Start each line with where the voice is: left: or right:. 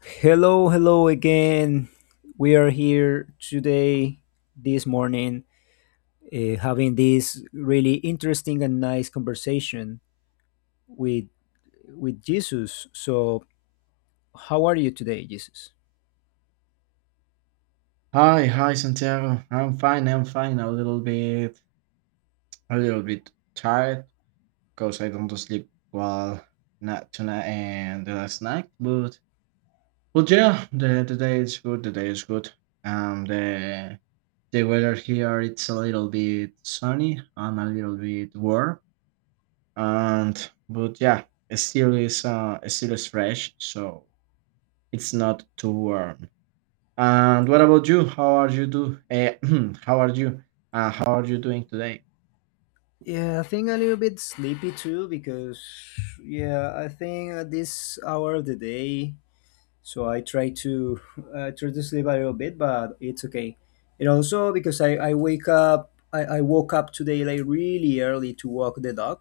left: Hello, hello again. We are here today, this morning, having this really interesting and nice conversation with with Jesus. So, how are you today, Jesus?
right: Hi Santiago. I'm fine. I'm fine. A little bit tired because I don't sleep well not tonight and the last night. But yeah, the day is good. The day is good. Um, the the weather here it's a little bit sunny and a little bit warm. And but yeah, it still is fresh, so it's not too warm. And what about you? How are you do? How are you? How are you doing today?
left: Yeah, I think a little bit sleepy too because yeah, I think at this hour of the day, so I try to try to sleep a little bit, but it's okay. And also because I wake up I woke up today like really early to walk the dog,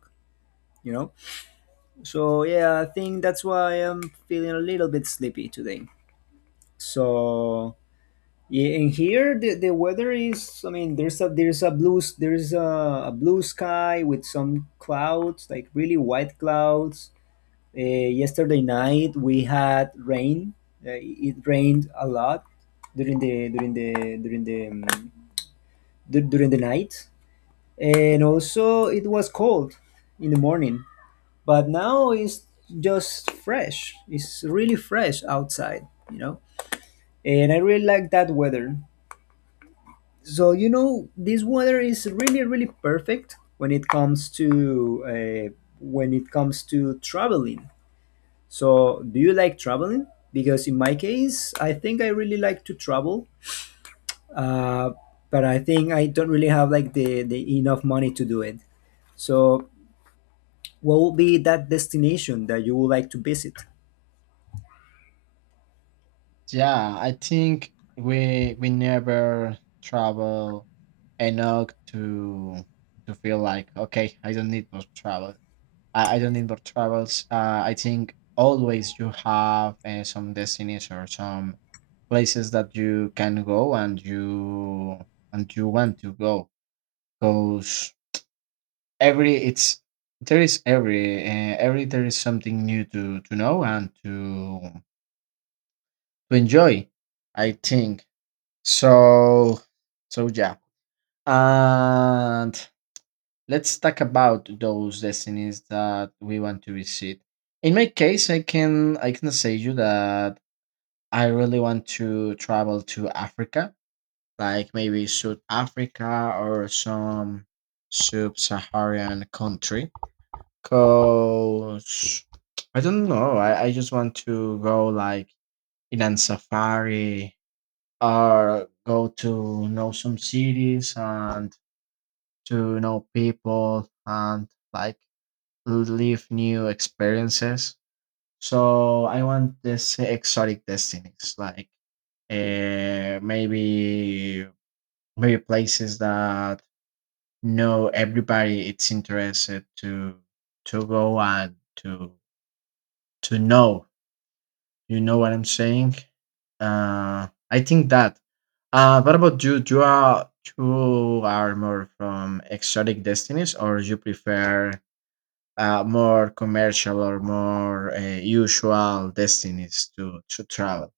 left: you know. So yeah, I think that's why I'm feeling a little bit sleepy today. So yeah, and here the weather is, I mean, there's a blue there's a blue sky with some clouds, like really white clouds. Uh, yesterday night we had rain. Uh, it rained a lot during the during the night, and also it was cold in the morning, but now it's just fresh. It's really fresh outside, you know, and I really like that weather. So you know, this weather is really, really perfect when it comes to when it comes to traveling. So do you like traveling? Because in my case, I think I really like to travel, uh, but I think I don't really have like the enough money to do it. So what would be that destination that you would like to visit?
right: Yeah, I think we never travel enough to feel like okay, I don't need more travel. I don't need more travels. I think always you have some destinies or some places that you can go and you want to go. Because every it's there is every there is something new to know and to enjoy, I think. So so yeah, and let's talk about those destinies that we want to visit. In my case, I can I can say you that I really want to travel to Africa, like maybe South Africa or some sub-Saharan country. Cause I don't know. I just want to go like in a safari or go to know some cities and to know people and like live new experiences. So I want this exotic destinies, like uh, maybe maybe places that no everybody it's interested to go and to know. You know what I'm saying? I think that. What about you? Do you are more from exotic destinies, or you prefer more commercial or more usual destinies to travel?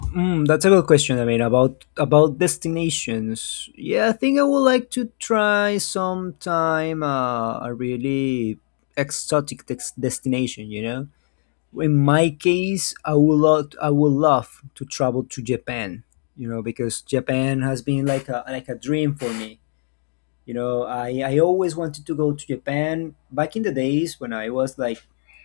left: Mm, that's a good question. I mean, about destinations. Yeah, I think I would like to try sometime a really exotic destination. You know, in my case, I would love to travel to Japan. You know, because Japan has been like a dream for me. You know, I always wanted to go to Japan. Back in the days when I was like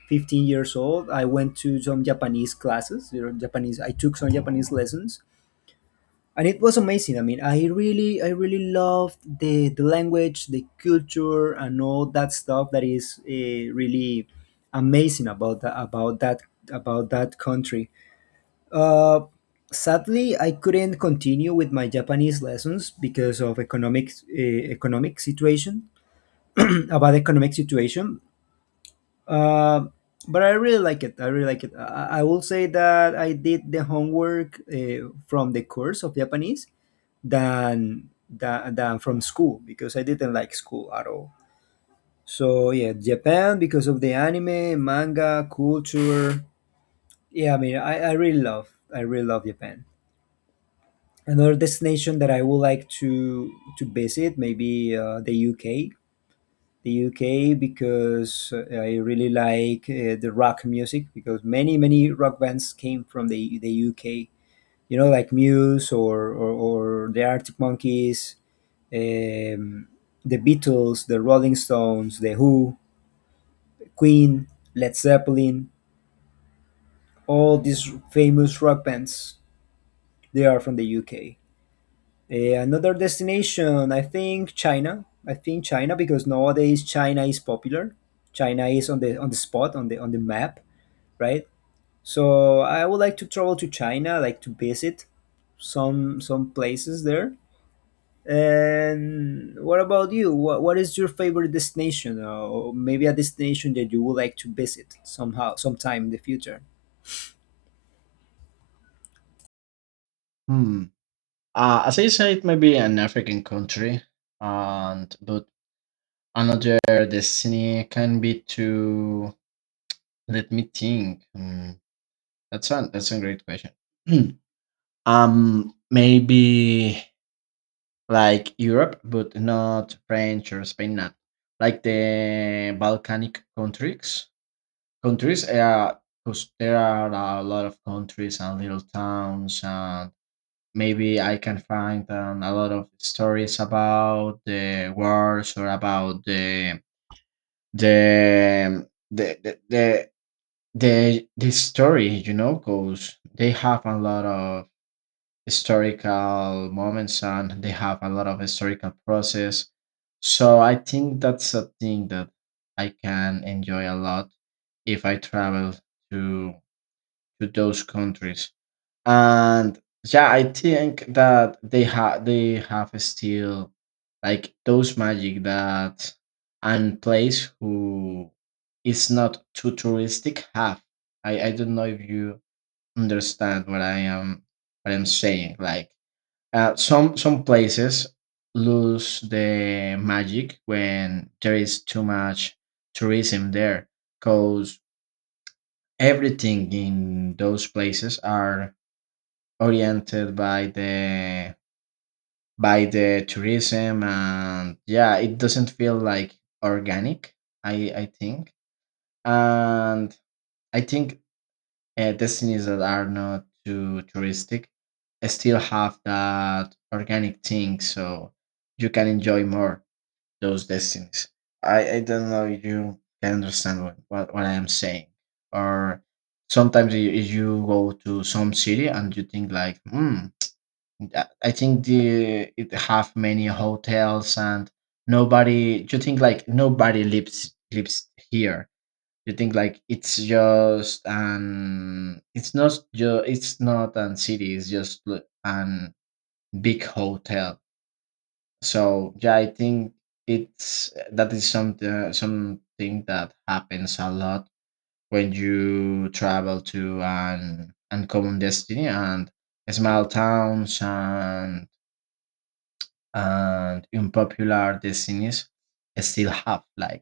left: 15 years old, I went to some Japanese classes. You know, Japanese. I took some Japanese lessons, and it was amazing. I mean, I really loved the language, the culture, and all that stuff that is really amazing about that about that about that country. uh Sadly, I couldn't continue with my Japanese lessons because of economic economic situation. About economic situation, uh, but I really like it. I really like it. I will say that I did the homework from the course of Japanese, than from school, because I didn't like school at all. So yeah, Japan, because of the anime, manga, culture. Yeah, I mean, I really love Japan. Another destination that I would like to visit maybe the UK. The UK because I really like the rock music, because many rock bands came from the UK. You know, like Muse or the Arctic Monkeys, um, the Beatles, the Rolling Stones, the Who, Queen, Led Zeppelin, all these famous rock bands, they are from the UK. Eh, another destination, I think China. I think China because nowadays China is popular. China is on the spot on the map, right? So I would like to travel to China, like to visit some places there. And what about you? What is your favorite destination, or maybe a destination that you would like to visit somehow, sometime in the future?
right: Hmm. As I said, maybe an African country, and but another destiny can be to... let me think. Hmm. That's a great question. Maybe like Europe, but not French or Spain, not like the Balkanic countries. Countries, because there are a lot of countries and little towns, and maybe I can find a lot of stories about the wars or about the um, the the the the story, you know, because they have a lot of historical moments and they have a lot of historical process. So I think that's a thing that I can enjoy a lot if I travel to to those countries. And yeah, I think that they have still like those magic that and place who is not too touristic have. I don't know if you understand what I'm saying. Like some places lose the magic when there is too much tourism there, because everything in those places are oriented by the tourism, and yeah, it doesn't feel like organic. I think, and I think destinies that are not too touristic still have that organic thing, so you can enjoy more those destinies. I don't know if you can understand what I am saying. Or sometimes you go to some city and you think like, I think the it have many hotels and nobody. You think like nobody lives here. You think like it's not an city. It's just an big hotel. So yeah, I think it's that is something that happens a lot when you travel to an uncommon destiny and small towns and unpopular decisions still have like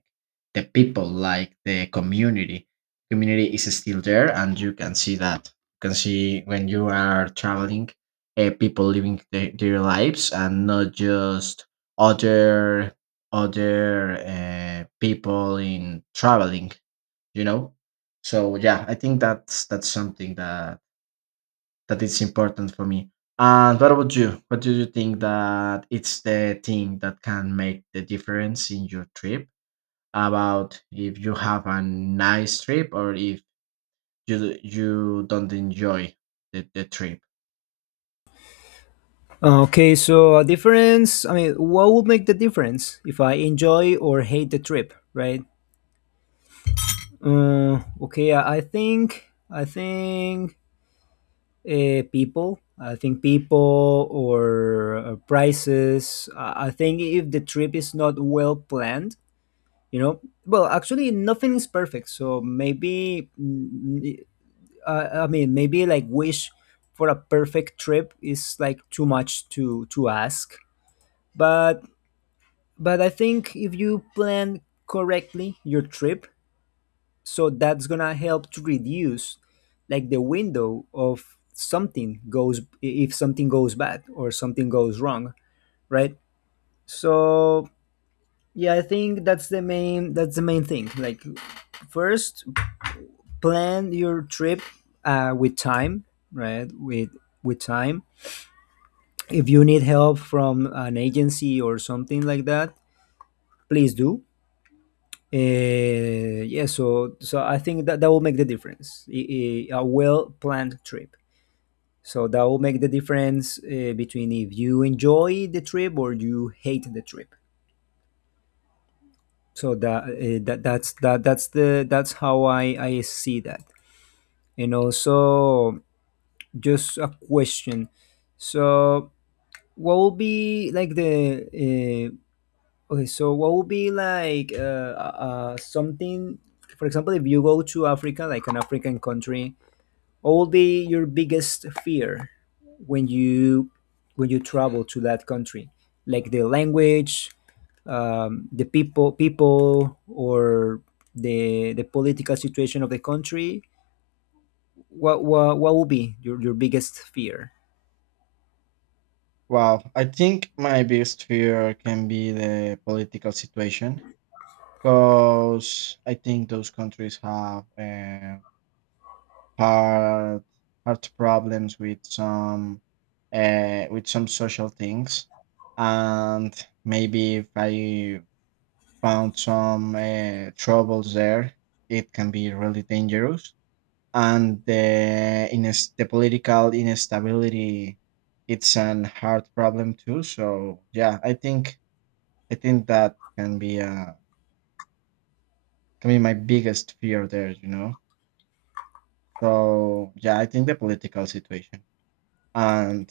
right: the people, like the community is still there, and you can see that, you can see when you are traveling people living their lives and not just other other people in traveling, you know. So yeah, I think that's something that it's important for me. And what about you? What do you think that it's the thing that can make the difference in your trip? About if you have a nice trip or if you don't enjoy the trip?
left: Okay, so a difference. I mean, what would make the difference if I enjoy or hate the trip, right? Okay, I think people. I think people or prices. I think if the trip is not well planned, you know, well, actually nothing is perfect, so maybe I mean, maybe like wish for a perfect trip is like too much to ask. But I think if you plan correctly your trip, so that's gonna help to reduce like the window of something goes if something goes bad or something goes wrong, right? So yeah, I think that's the main thing. Like, first, plan your trip with time, right? With time, if you need help from an agency or something like that, please do. Yeah, so I think that that will make the difference. A well planned trip, so that will make the difference, between if you enjoy the trip or you hate the trip. So that's the, that's how I see that. And also, just a question, so what would be like the okay, so what would be like something, for example, if you go to Africa, like an African country, what would be your biggest fear when you travel to that country? Like the language, the people, or the political situation of the country? What would be your biggest fear?
right: Wow, I think my biggest fear can be the political situation because I think those countries have had had problems with some with some social things, and maybe if I found some troubles there, it can be really dangerous. And the political instability, it's an hard problem too. So yeah, I think that can be my biggest fear there. You know. So yeah, I think the political situation, and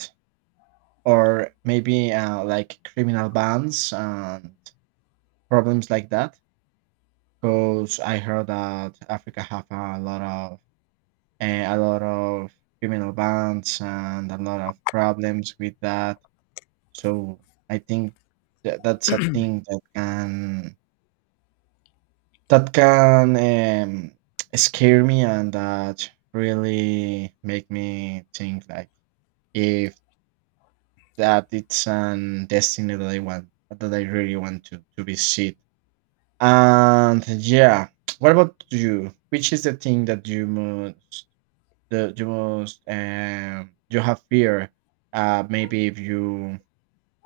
right: or maybe like criminal bands and problems like that. Because I heard that Africa have a lot of eh, a lot of criminal bands and a lot of problems with that. So I think that's a thing that can that can um, scare me, and that really make me think like if that it's an destiny that I really want to visit. And yeah, what about you? Which is the thing that you most the you most you have fear? Maybe if you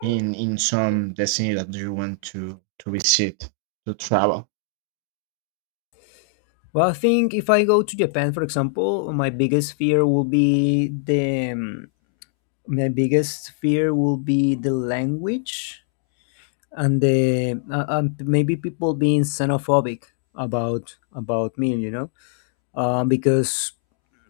right: in some destiny that you want to visit to travel.
left: Well, I think if I go to Japan, for example, my biggest fear will be the my biggest fear will be the language, and the maybe people being xenophobic about me, you know, because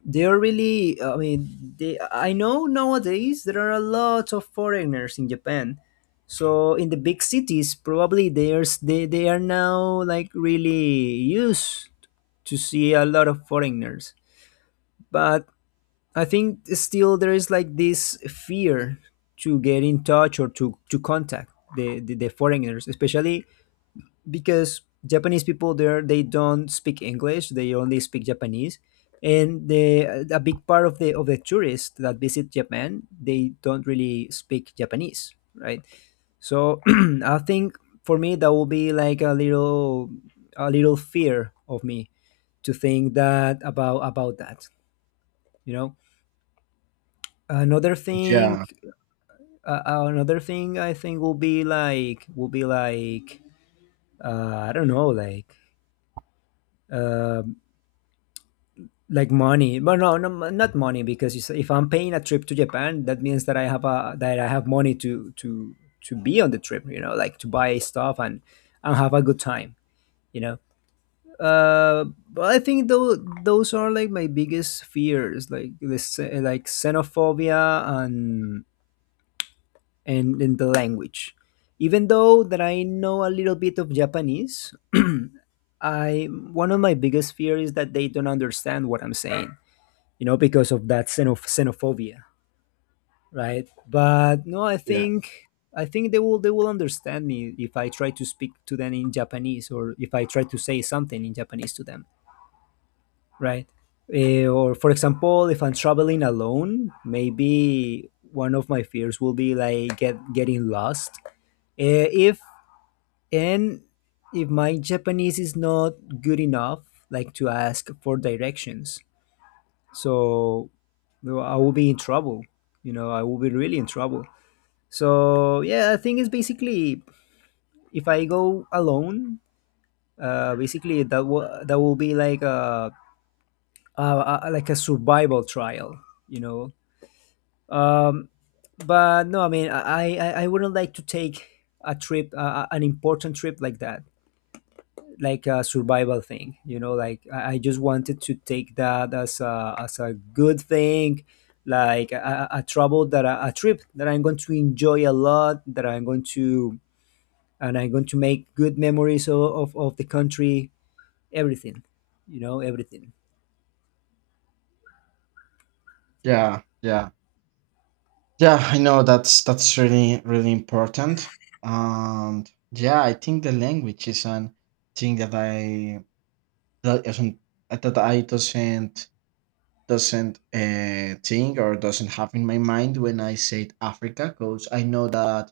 left: they are really. I mean, they, I know nowadays there are a lot of foreigners in Japan. So in the big cities, probably there's they are now like really used to see a lot of foreigners. But I think still there is like this fear to get in touch or to contact the foreigners, especially because Japanese people there, they don't speak English, they only speak Japanese. And the a big part of the tourists that visit Japan, they don't really speak Japanese, right? So I think for me that will be like a little, a little fear of me, to think that about that, you know. Another thing,
right: Yeah,
left: another thing, I think will be like I don't know, uh like money, but no, not money, because you say if I'm paying a trip to Japan that means that I have a that I have money to to be on the trip, you know, like to buy stuff and have a good time, you know. Uh, but I think those are like my biggest fears, like this, like xenophobia and in the language. Even though that I know a little bit of Japanese, I one of my biggest fear is that they don't understand what I'm saying. You know, because of that xenophobia, right? But no, I
right: yeah,
left: think they will understand me if I try to speak to them in Japanese, or if I try to say something in Japanese to them, right? Eh, or for example, if I'm traveling alone, maybe one of my fears will be like getting lost, uh, if and if my Japanese is not good enough, like to ask for directions, so, well, I will be in trouble. You know, I will be really in trouble. So yeah, I think it's basically if I go alone, basically that will be like a, a, like a survival trial. You know, um, but no, I mean, I wouldn't like to take a trip, an important trip like that, like a survival thing, you know. Like I just wanted to take that as a good thing, like a travel that a trip that I'm going to enjoy a lot, that I'm going to, and I'm going to make good memories of the country, everything, you know, everything.
right: yeah, yeah, yeah. I know that's really really important. And yeah, I think the language is an thing that I that isn't that I doesn't think or doesn't have in my mind when I said Africa, because I know that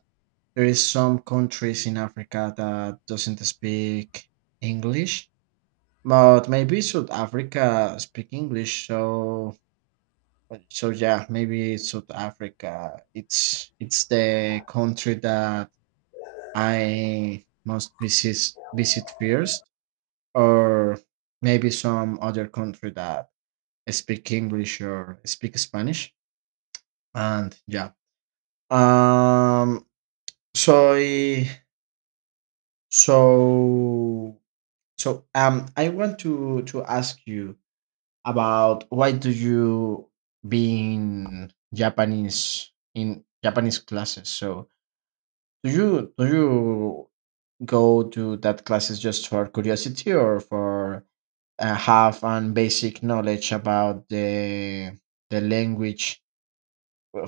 right: there is some countries in Africa that doesn't speak English, but maybe South Africa speak English. so yeah, maybe it's South Africa. It's the country that I must visit first, or maybe some other country that speak English or speak Spanish. And yeah. Um so I- so I want to ask you about why do you being Japanese in Japanese classes. So do you go to that classes just for curiosity or for have an basic knowledge about the language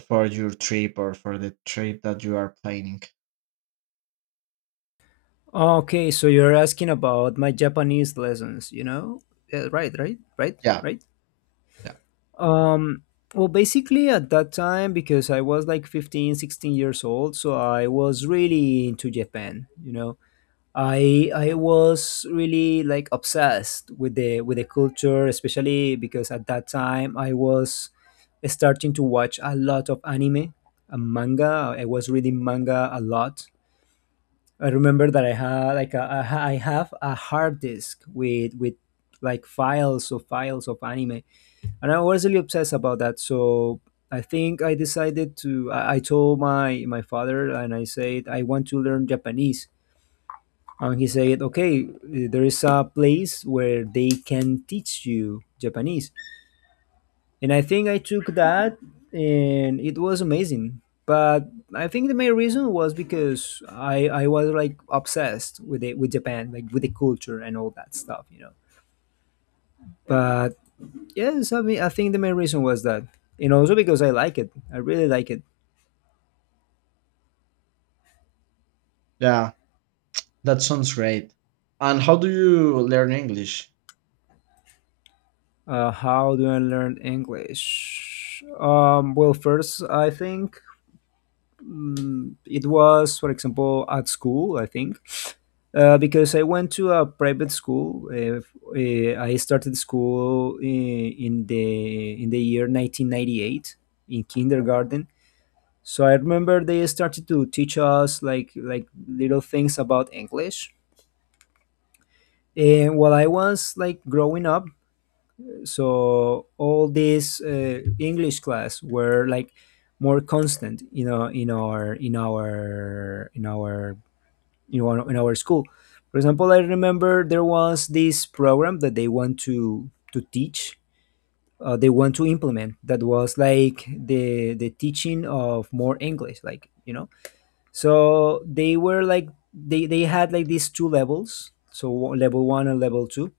right: for your trip or for the trip that you are planning?
left: Okay, so you're asking about my Japanese lessons, you know. Yeah, right
right: Yeah.
left: right um, well, basically at that time, because I was like 15, 16 years old, so I was really into Japan, you know. I was really like obsessed with the culture, especially because at that time I was starting to watch a lot of anime and manga. I was reading manga a lot. I remember that I had like a, I have a hard disk with like files of anime, and I was really obsessed about that. So I think I decided to. I told my father, and I said I want to learn Japanese, and he said, "Okay, there is a place where they can teach you Japanese." And I think I took that, and it was amazing. But I think the main reason was because I was like obsessed with it, with Japan, like with the culture and all that stuff, you know. But yes, I mean, I think the main reason was that, and also because I like it. I really like it.
right: Yeah, that sounds great. And how do you learn English?
left: How do I learn English? Well, first, I think it was, for example, at school, I think, because I went to a private school. I started school in the year 1998 in kindergarten. So I remember they started to teach us like little things about English. And while I was like growing up, so all these English class were like more constant, you know, in our in our in our you know in our school. For example, I remember there was this program that they want to teach, they want to implement, that was like the teaching of more English, like you know. So they were like they had like these two levels, so level one and level two,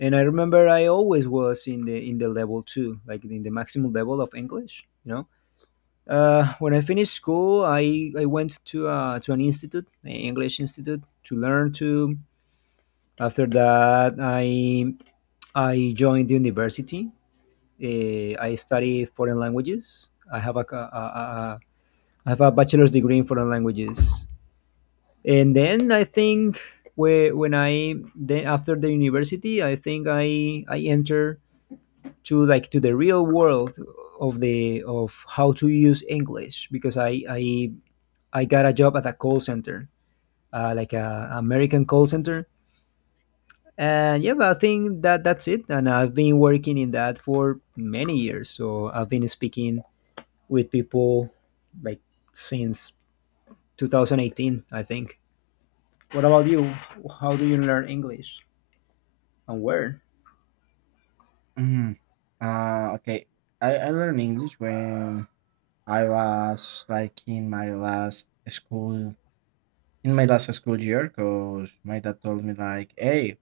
left: and I remember I always was in the level two, like in the maximum level of English, you know. When I finished school, I went to an institute, an English institute, to learn. To after that, I I joined the university. I study foreign languages. I have a I have a bachelor's degree in foreign languages. And then I think whe- when I then after the university, I think I enter to like to the real world of the of how to use English, because I I got a job at a call center, like a American call center, and yeah. But I think that that's it. And I've been working in that for many years, so I've been speaking with people, like, since 2018, I think. What about you? How do you learn English and where?
right: Mm, okay, I learned English when I was like in my last school year, because my dad told me like, hey,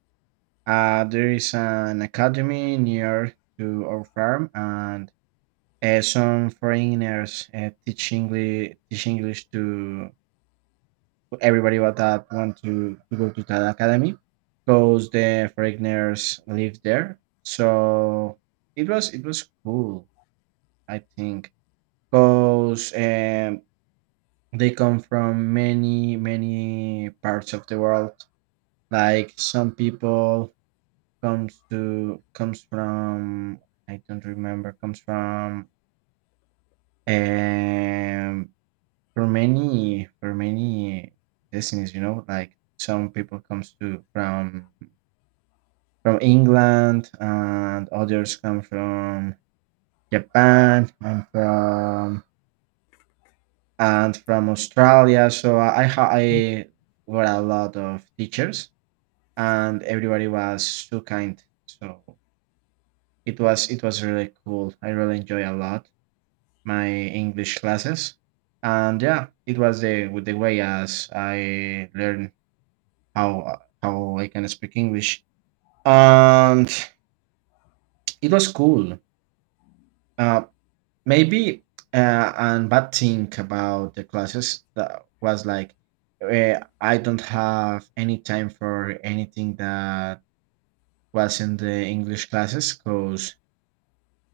right: there is an academy near to our farm, and some foreigners teach English to everybody but that want to go to that academy because the Fregners live there. So it was cool, I think, because they come from many parts of the world. Like some people comes from. I don't remember. Comes from um for many destinies, you know, like some people comes to from England, and others come from Japan and from Australia. So I were a lot of teachers, and everybody was so kind. So it was really cool. I really enjoy a lot my English classes, and yeah, it was the with the way as I learned how I can speak English, and it was cool. Uh, Maybe and bad thing about the classes that was like I don't have any time for anything that was in the English classes because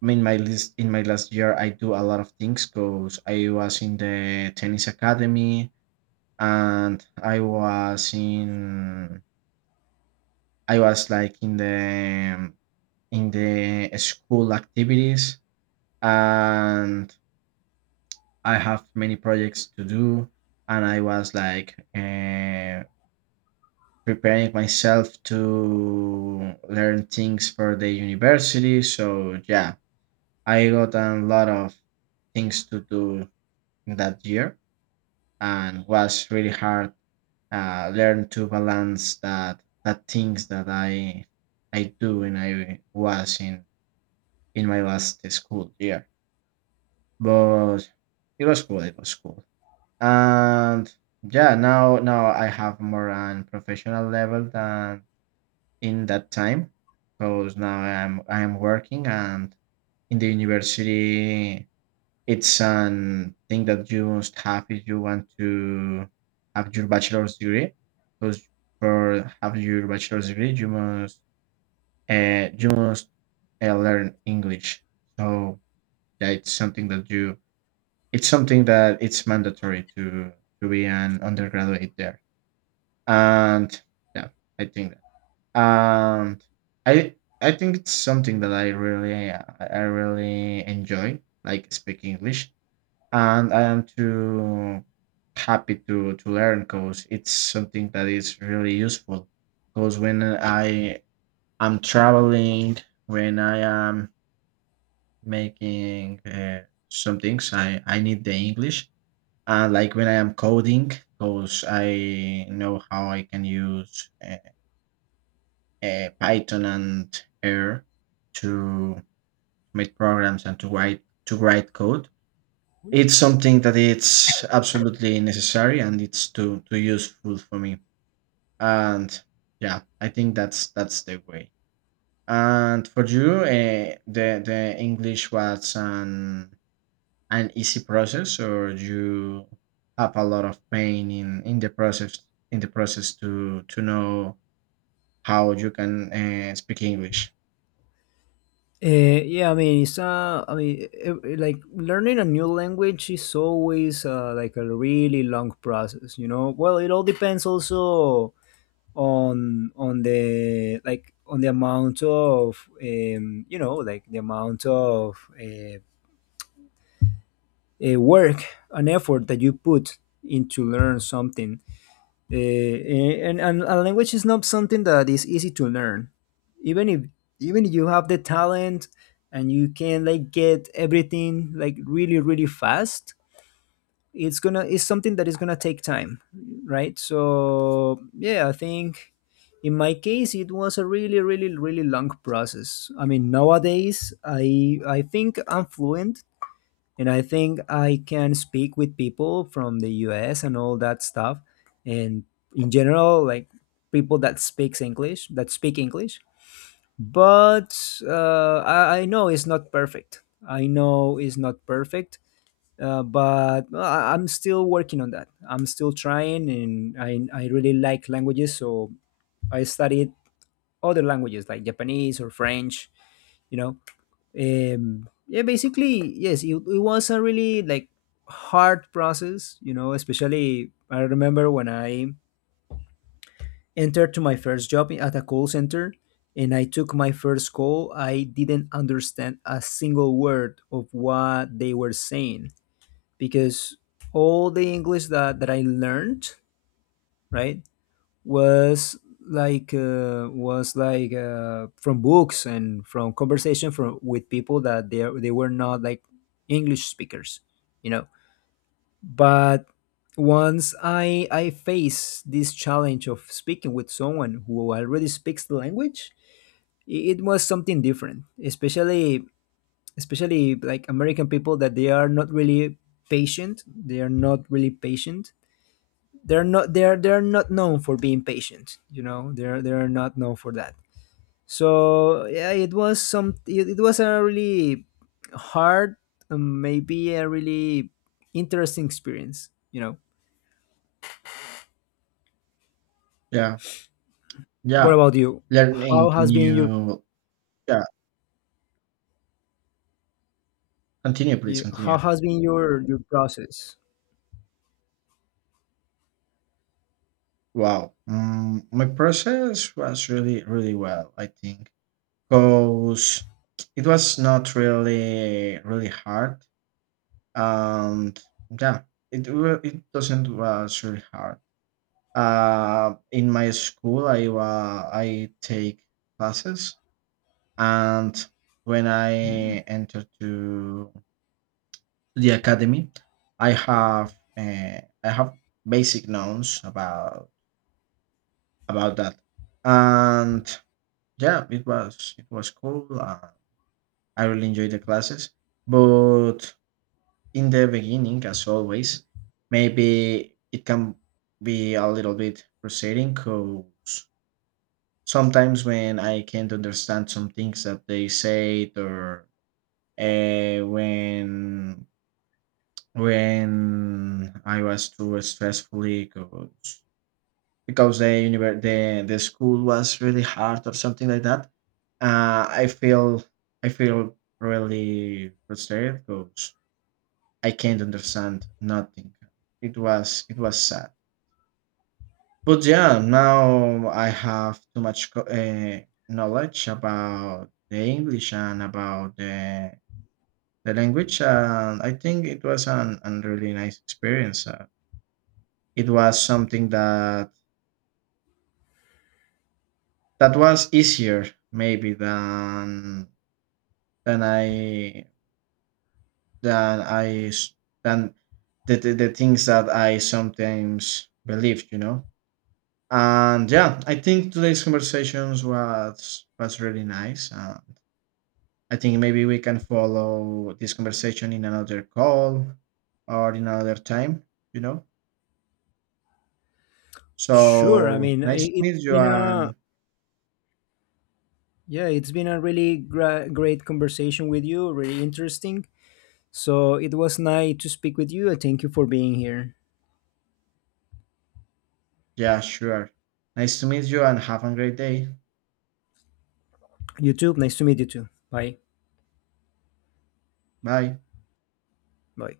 right: I mean my list in my last year I do a lot of things because I was in the tennis academy and I was in I was like in the school activities and I have many projects to do, and I was like preparing myself to learn things for the university. So yeah, I got a lot of things to do in that year, and was really hard learn to balance that things that I do when I was in my last school year. But it was cool. It was cool. And yeah, now I have more on professional level than in that time because now I'm working and in the university it's an thing that you must have if you want to have your bachelor's degree, because for have your bachelor's degree you must uh, you must learn English. So yeah, it's something that it's mandatory to be an undergraduate there. And yeah, I think that. And I I think it's something that I really enjoy, like speaking English. And I am too happy to learn because it's something that is really useful. Because when I am traveling, when I am making some things, I need the English. And like when I am coding, because I know how I can use Python and R to make programs and to write code. It's something that it's absolutely necessary and it's too useful for me. And yeah, I think that's the way. And for you, the English was an easy process, or you have a lot of pain in the process to know how you can speak English.
left: Yeah, I mean, it's I mean, like learning a new language is always like a really long process, you know. Well, it all depends also on the like on the amount of you know, like the amount of work and effort that you put into learn something, uh, and a language is not something that is easy to learn. Even if, even if you have the talent and you can like get everything like really really fast, it's gonna, it's something that is gonna take time, right? So yeah, I think in my case it was a really really really long process. I mean nowadays I think I'm fluent, and I think I can speak with people from the US and all that stuff, and in general, like, people that speaks English, that speak English. But I know it's not perfect. I know it's not perfect. But well, I'm still working on that. I'm still trying, and I really like languages, so I studied other languages like Japanese or French, you know. Yeah, basically, yes, it was a really like hard process, you know. Especially I remember when I entered to my first job at a call center, and I took my first call, I didn't understand a single word of what they were saying, because all the English that I learned, right, was like from books and from conversation from with people that they were not like English speakers, you know. But once I face this challenge of speaking with someone who already speaks the language, it was something different. Especially, especially like American people, that they are not really patient. They are not really patient. They're not known for being patient, you know. They're not known for that. So yeah, it was it was a really hard, maybe a really interesting experience, you know.
right: Yeah.
left: What
right: Yeah,
left: about you? How
right: learning
left: has been your,
right: new. Yeah, continue, please,
left: you,
right: continue.
left: how has been your process?
right: Wow, my process was really, really well, I think, because it was not really, really hard, and yeah, it doesn't was really hard. In my school, I take classes, and when I entered to the academy, I have basic knowns about that, and yeah, it was cool. I really enjoyed the classes, but in the beginning, as always, maybe it can be a little bit frustrating, because sometimes when I can't understand some things that they said, or uh, when when I was too stressfully, because the univer- the school was really hard or something like that. Uh, I feel I feel really frustrated because I can't understand nothing. It was sad, but yeah, now I have too much knowledge about the English and about the language, and I think it was an really nice experience. It was something that was easier maybe than than I s- than the things that I sometimes believed, you know. And yeah, I think today's conversations was really nice. And I think maybe we can follow this conversation in another call or in another time, you know.
left: Sure. I
right: So
left: mean,
right: nice to
left: it's
right: meet you
left: been a,
right: and
left: yeah, it's been a really great conversation with you, really interesting. So it was nice to speak with you, and thank you for being here.
right: yeah, sure. Nice to meet you and have a great day.
left: YouTube. Nice to meet you too. Bye.
right: Bye.
left: Bye.